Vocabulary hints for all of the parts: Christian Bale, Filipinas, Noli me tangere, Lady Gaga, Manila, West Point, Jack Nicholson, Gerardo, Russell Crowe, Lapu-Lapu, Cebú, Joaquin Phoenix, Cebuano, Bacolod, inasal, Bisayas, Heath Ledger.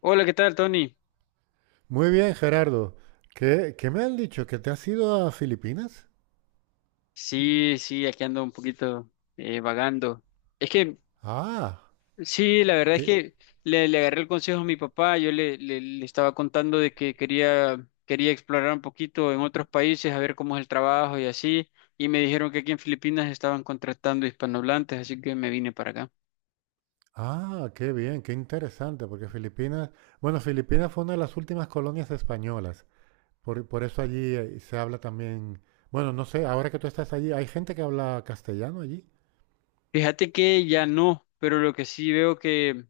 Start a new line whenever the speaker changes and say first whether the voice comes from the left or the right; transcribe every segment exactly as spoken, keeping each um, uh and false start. left: Hola, ¿qué tal, Tony?
right: Muy bien, Gerardo. ¿Qué, qué me han dicho? ¿Que te has ido a Filipinas?
left: Sí, sí, aquí ando un poquito eh, vagando. Es que,
right: Ah,
left: sí, la verdad es
right: qué,
left: que le, le agarré el consejo a mi papá. Yo le, le, le estaba contando de que quería, quería explorar un poquito en otros países, a ver cómo es el trabajo y así. Y me dijeron que aquí en Filipinas estaban contratando hispanohablantes, así que me vine para acá.
right: ah, qué bien, qué interesante, porque Filipinas, bueno, Filipinas fue una de las últimas colonias españolas. Por, por eso allí eh, se habla también, bueno, no sé, ahora que tú estás allí, ¿hay gente que habla castellano allí?
left: Fíjate que ya no, pero lo que sí veo que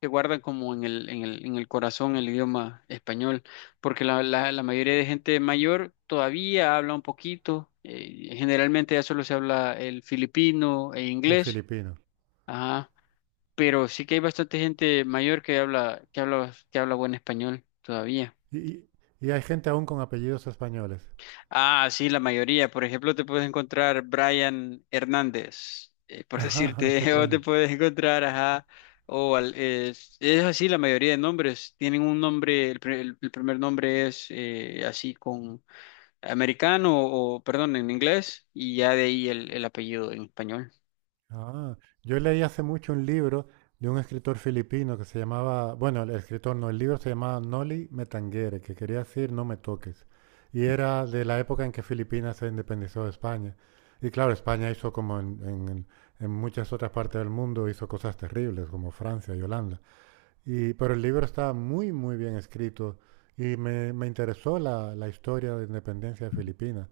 left: se guardan como en el, en el, en el corazón el idioma español, porque la, la, la mayoría de gente mayor todavía habla un poquito, eh, generalmente ya solo se habla el filipino e
right: El
left: inglés,
right: filipino.
left: ajá, pero sí que hay bastante gente mayor que habla, que habla, que habla buen español todavía.
right: Y, y- y hay gente aún con apellidos españoles.
left: Ah, sí, la mayoría. Por ejemplo, te puedes encontrar Brian Hernández, eh, por
right: Ajá, qué
left: decirte, o te
right: bueno.
left: puedes encontrar, ajá, o al- es, es así la mayoría de nombres. Tienen un nombre, el, pri- el- el primer nombre es eh, así con americano o, perdón, en inglés, y ya de ahí el, el apellido en español.
right: Ah, yo leí hace mucho un libro de un escritor filipino que se llamaba, bueno, el escritor no, el libro se llamaba Noli me tangere, que quería decir no me toques. Y era de la época en que Filipinas se independizó de España. Y claro, España hizo como en, en- en- muchas otras partes del mundo, hizo cosas terribles, como Francia y Holanda. Y pero el libro estaba muy, muy bien escrito y me, me interesó la, la historia de independencia de Filipinas.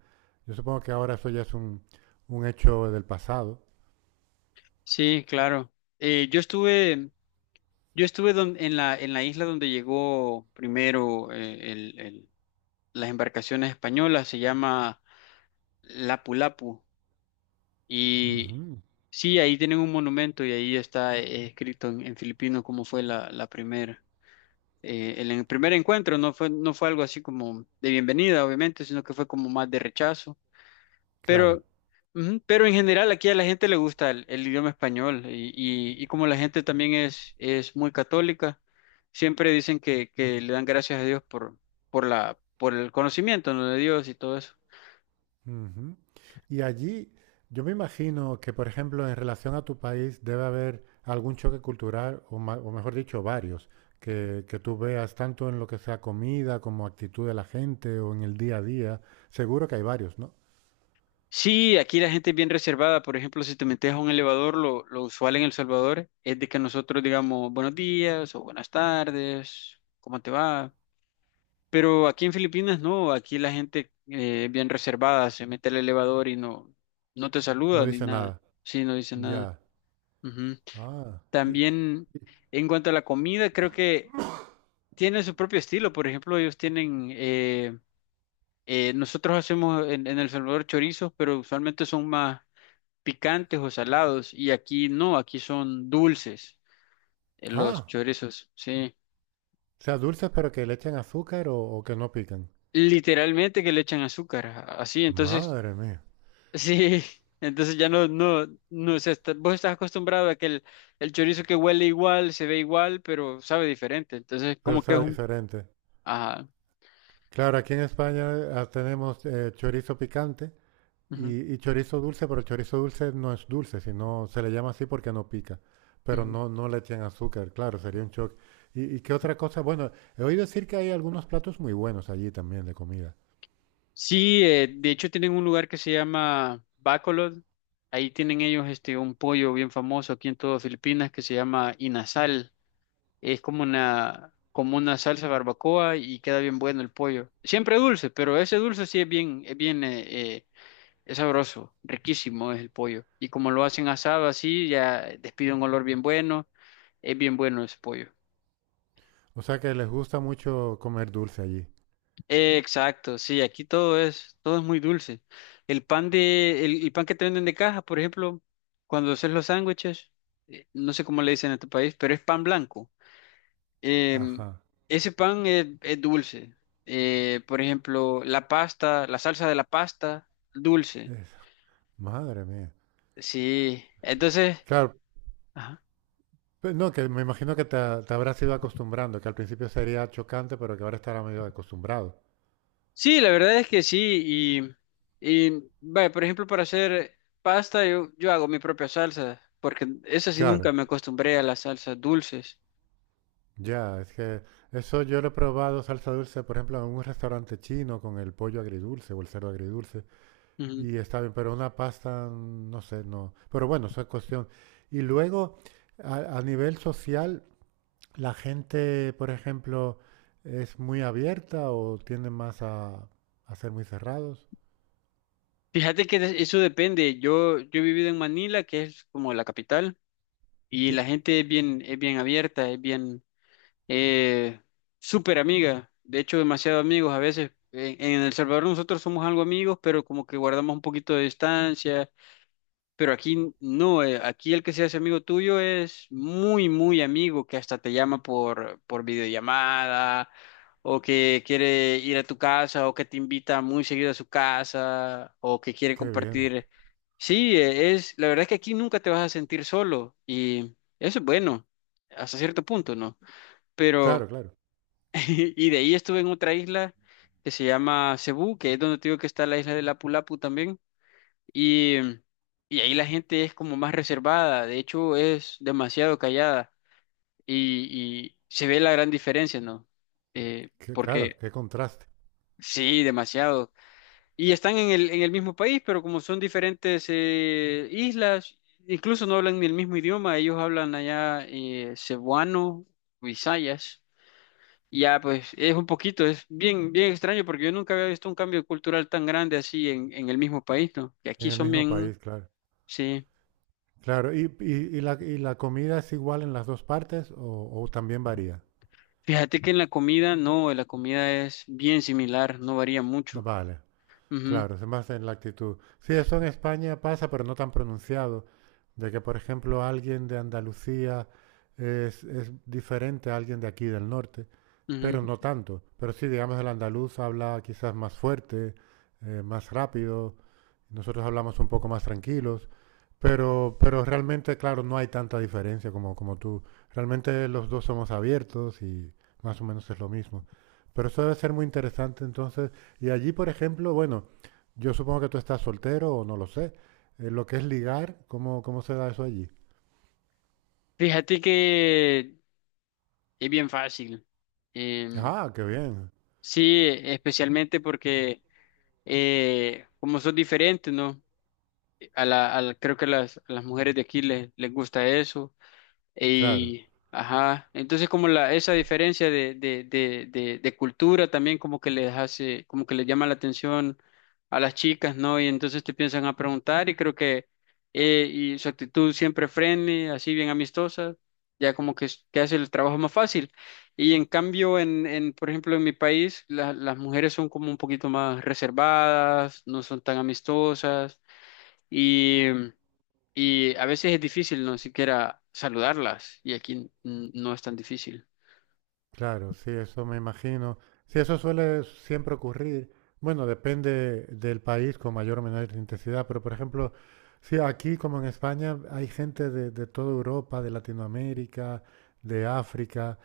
right: Yo supongo que ahora eso ya es un, un hecho del pasado.
left: Sí, claro. Eh, yo estuve, yo estuve don- en la, en la isla donde llegó primero eh, el- el- las embarcaciones españolas, se llama Lapu-Lapu. Y
right: Ujú.
left: sí, ahí tienen un monumento y ahí está eh, escrito en, en filipino cómo fue la, la primera. Eh, el, en- primer encuentro no fue, no fue algo así como de bienvenida, obviamente, sino que fue como más de rechazo.
right: Claro.
left: Pero, ujú, pero en general aquí a la gente le gusta el, el idioma español y, y- y como la gente también es, es muy católica, siempre dicen que, que le dan gracias a Dios por, por la, por el conocimiento, ¿no? De Dios y todo eso.
right: Ujú. Y allí, yo me imagino que, por ejemplo, en relación a tu país, debe haber algún choque cultural, o, ma- o mejor dicho, varios, que, que tú veas tanto en lo que sea comida como actitud de la gente o en el día a día. Seguro que hay varios, ¿no?
left: Sí, aquí la gente es bien reservada. Por ejemplo, si te metes a un elevador, lo, lo usual en El Salvador es de que nosotros digamos buenos días o buenas tardes, ¿cómo te va? Pero aquí en Filipinas no, aquí la gente eh, es bien reservada, se mete al elevador y no, no te
right: No
left: saluda ni
right: dice
left: nada.
right: nada.
left: Sí, no dice nada.
right: Ya.
left: Ujú.
right: Ah. y-
left: También en cuanto a la comida, creo que tienen su propio estilo. Por ejemplo, ellos tienen, eh, eh, nosotros hacemos en, en El Salvador chorizos, pero usualmente son más picantes o salados y aquí no, aquí son dulces eh, los
right: ah.
left: chorizos, sí.
right: O sea, dulces pero que le echen azúcar o, o que no pican.
left: Literalmente que le echan azúcar, a- así, entonces,
right: Madre mía.
left: sí, entonces ya no, no, no, o sea, está- vos estás acostumbrado a que el, el chorizo que huele igual, se ve igual, pero sabe diferente, entonces
right: Pero
left: como que es
right: sabe
left: un...
right: diferente.
left: Ajá,
right: Claro, aquí en España ah, tenemos eh, chorizo picante.
left: ujú,
right: Y, y chorizo dulce, pero chorizo dulce no es dulce, sino se le llama así porque no pica. Pero
left: ujú.
right: no, no le echan azúcar, claro, sería un shock. ¿Y, y qué otra cosa? Bueno, he oído decir que hay algunos platos muy buenos allí también de comida.
left: Sí, eh, de hecho tienen un lugar que se llama Bacolod, ahí tienen ellos este, un pollo bien famoso aquí en todo Filipinas que se llama inasal. Es como una, como una salsa barbacoa y queda bien bueno el pollo. Siempre dulce, pero ese dulce sí es bien, es bien, eh, eh, es sabroso, riquísimo es el pollo. Y como lo hacen asado así, ya despide un olor bien bueno, es bien bueno ese pollo.
right: O sea que les gusta mucho comer dulce allí.
left: Exacto, sí, aquí todo es, todo es muy dulce. El pan de, el, el pan que te venden de caja, por ejemplo, cuando haces los sándwiches, eh, no sé cómo le dicen en tu país, pero es pan blanco. Em,
right: Ajá.
left: Ese pan es, es dulce. Eh, por ejemplo, la pasta, la salsa de la pasta, dulce.
right: es- Madre mía.
left: Sí, entonces,
right: Claro,
left: ajá.
right: pe- no, que me imagino que te, te habrás ido acostumbrando, que al principio sería chocante, pero que ahora estará medio acostumbrado.
left: Sí, la verdad es que sí. Y, y vaya, por ejemplo, para hacer pasta, yo, yo hago mi propia salsa, porque eso sí nunca
right: Claro.
left: me acostumbré a las salsas dulces.
right: Ya, es que eso yo lo he probado salsa dulce, por ejemplo, en un restaurante chino con el pollo agridulce o el cerdo agridulce,
left: Ujú.
right: y está bien, pero una pasta, mm, no sé, no. Pero bueno, eso es cuestión. Y luego, a, a nivel social, la gente, por ejemplo, es muy abierta o tiende más a, a ser muy cerrados.
left: Fíjate que de- eso depende. Yo, yo he vivido en Manila, que es como la capital, y
right: Sí,
left: la gente es bien, es bien abierta, es bien. eh, Súper amiga, de hecho demasiado amigos a veces. En, en El Salvador nosotros somos algo amigos, pero como que guardamos un poquito de distancia, pero aquí no, eh, aquí el que se hace amigo tuyo es muy, muy amigo, que hasta te llama por, por videollamada, o que quiere ir a tu casa, o que te invita muy seguido a su casa, o que quiere
right: qué bien.
left: compartir. Sí, eh, es, la verdad es que aquí nunca te vas a sentir solo y eso es bueno, hasta cierto punto, ¿no? Pero...
right: Claro, claro.
left: Y de ahí estuve en otra isla que se llama Cebú, que es donde te digo que está la isla de Lapu Lapu también. Y, y ahí la gente es como más reservada, de hecho es demasiado callada y, y se ve la gran diferencia, ¿no? Eh,
right: Qué- claro,
left: porque
right: qué contraste.
left: sí, demasiado. Y están en el, en el mismo país, pero como son diferentes eh, islas, incluso no hablan ni el mismo idioma, ellos hablan allá eh, cebuano, o bisayas. Ya, pues es un poquito, es bien, bien extraño porque yo nunca había visto un cambio cultural tan grande así en, en el mismo país, ¿no? Que
right: En
left: aquí
right: el
left: son
right: mismo
left: bien,
right: país, claro.
left: sí.
right: Claro, ¿y, y, y la, y la comida es igual en las dos partes o o también varía?
left: Fíjate que en la comida, no, en la comida es bien similar, no varía mucho.
right: Vale,
left: Ujú,
right: claro, se basa en la actitud. Sí, eso en España pasa, pero no tan pronunciado de que, por ejemplo, alguien de Andalucía es, es diferente a alguien de aquí del norte,
left: ujú.
right: pero no tanto. Pero sí, digamos, el andaluz habla quizás más fuerte, eh, más rápido, nosotros hablamos un poco más tranquilos, pero, pero realmente, claro, no hay tanta diferencia como, como tú. Realmente los dos somos abiertos y más o menos es lo mismo. Pero eso debe ser muy interesante entonces. Y allí, por ejemplo, bueno, yo supongo que tú estás soltero o no lo sé. Eh, lo que es ligar, ¿cómo, cómo se da eso allí?
left: Fíjate que es bien fácil. Em,
right: Ah, qué bien.
left: sí, especialmente porque eh, como son diferentes, ¿no? A la, a la- creo que a las, a las mujeres de aquí les, les gusta eso.
right: Claro.
left: Y, ajá, entonces como la, esa diferencia de, de, de, de, de cultura también como que les hace, como que les llama la atención a las chicas, ¿no? Y entonces te piensan a preguntar y creo que, eh, y su actitud siempre friendly, así bien amistosa, ya como que, es- que hace el trabajo más fácil. Y en cambio, en, en, por ejemplo, en mi país, la- las mujeres son como un poquito más reservadas, no son tan amistosas. Y a veces es difícil no siquiera saludarlas y aquí mm, no es tan difícil.
right: Claro, sí, eso me imagino. Sí, eso suele siempre ocurrir. Bueno, depende del país con mayor o menor intensidad, pero por ejemplo, sí, aquí como en España hay gente de, de toda Europa, de Latinoamérica, de África.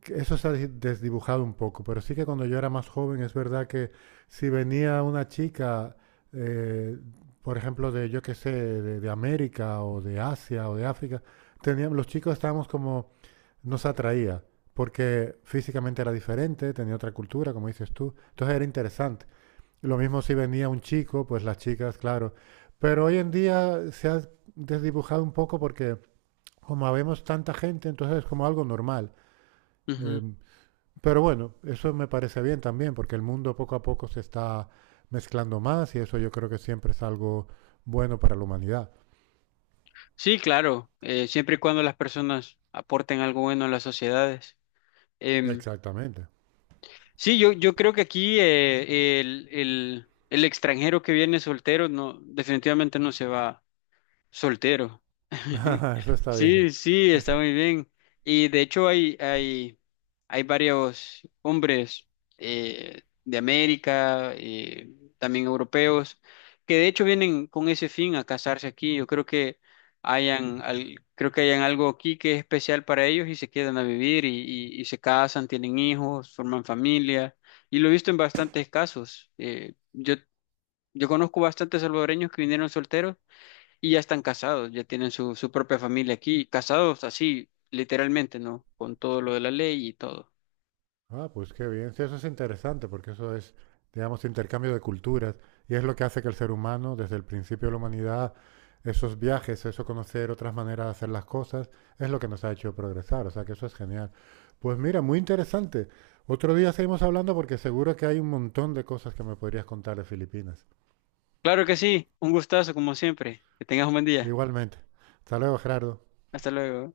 right: Que eso se ha des- desdibujado un poco, pero sí que cuando yo era más joven es verdad que si venía una chica, eh, por ejemplo, de yo qué sé, de, de América o de Asia o de África, teníamos, los chicos estábamos como, nos atraía porque físicamente era diferente, tenía otra cultura, como dices tú. Entonces era interesante. Lo mismo si venía un chico, pues las chicas, claro. Pero hoy en día se ha desdibujado un poco porque como habemos tanta gente, entonces es como algo normal. Eh,
left: Ujú.
right: pero bueno, eso me parece bien también, porque el mundo poco a poco se está mezclando más y eso yo creo que siempre es algo bueno para la humanidad.
left: Sí, claro, eh, siempre y cuando las personas aporten algo bueno a las sociedades. Em,
right: Exactamente.
left: sí, yo, yo creo que aquí eh, el, el, el extranjero que viene soltero no, definitivamente no se va. Soltero.
right: Eso está bien.
left: Sí, sí, está muy bien. Y de hecho hay, hay, hay varios hombres eh, de América, eh, también europeos, que de hecho vienen con ese fin a casarse aquí. Yo creo que hayan, al- creo que hayan algo aquí que es especial para ellos y se quedan a vivir y, y- y se casan, tienen hijos, forman familia. Y lo he visto en bastantes casos. Eh, yo, yo conozco bastantes salvadoreños que vinieron solteros y ya están casados, ya tienen su, su propia familia aquí, casados así, literalmente, ¿no? Con todo lo de la ley y todo.
right: Ah, pues qué bien. Sí, eso es interesante porque eso es, digamos, intercambio de culturas y es lo que hace que el ser humano, desde el principio de la humanidad, esos viajes, eso conocer otras maneras de hacer las cosas, es lo que nos ha hecho progresar. O sea que eso es genial. Pues mira, muy interesante. Otro día seguimos hablando porque seguro que hay un montón de cosas que me podrías contar de Filipinas.
left: Claro que sí, un gustazo como siempre. Que tengas un buen día.
right: Igualmente. Hasta luego, Gerardo.
left: Hasta luego.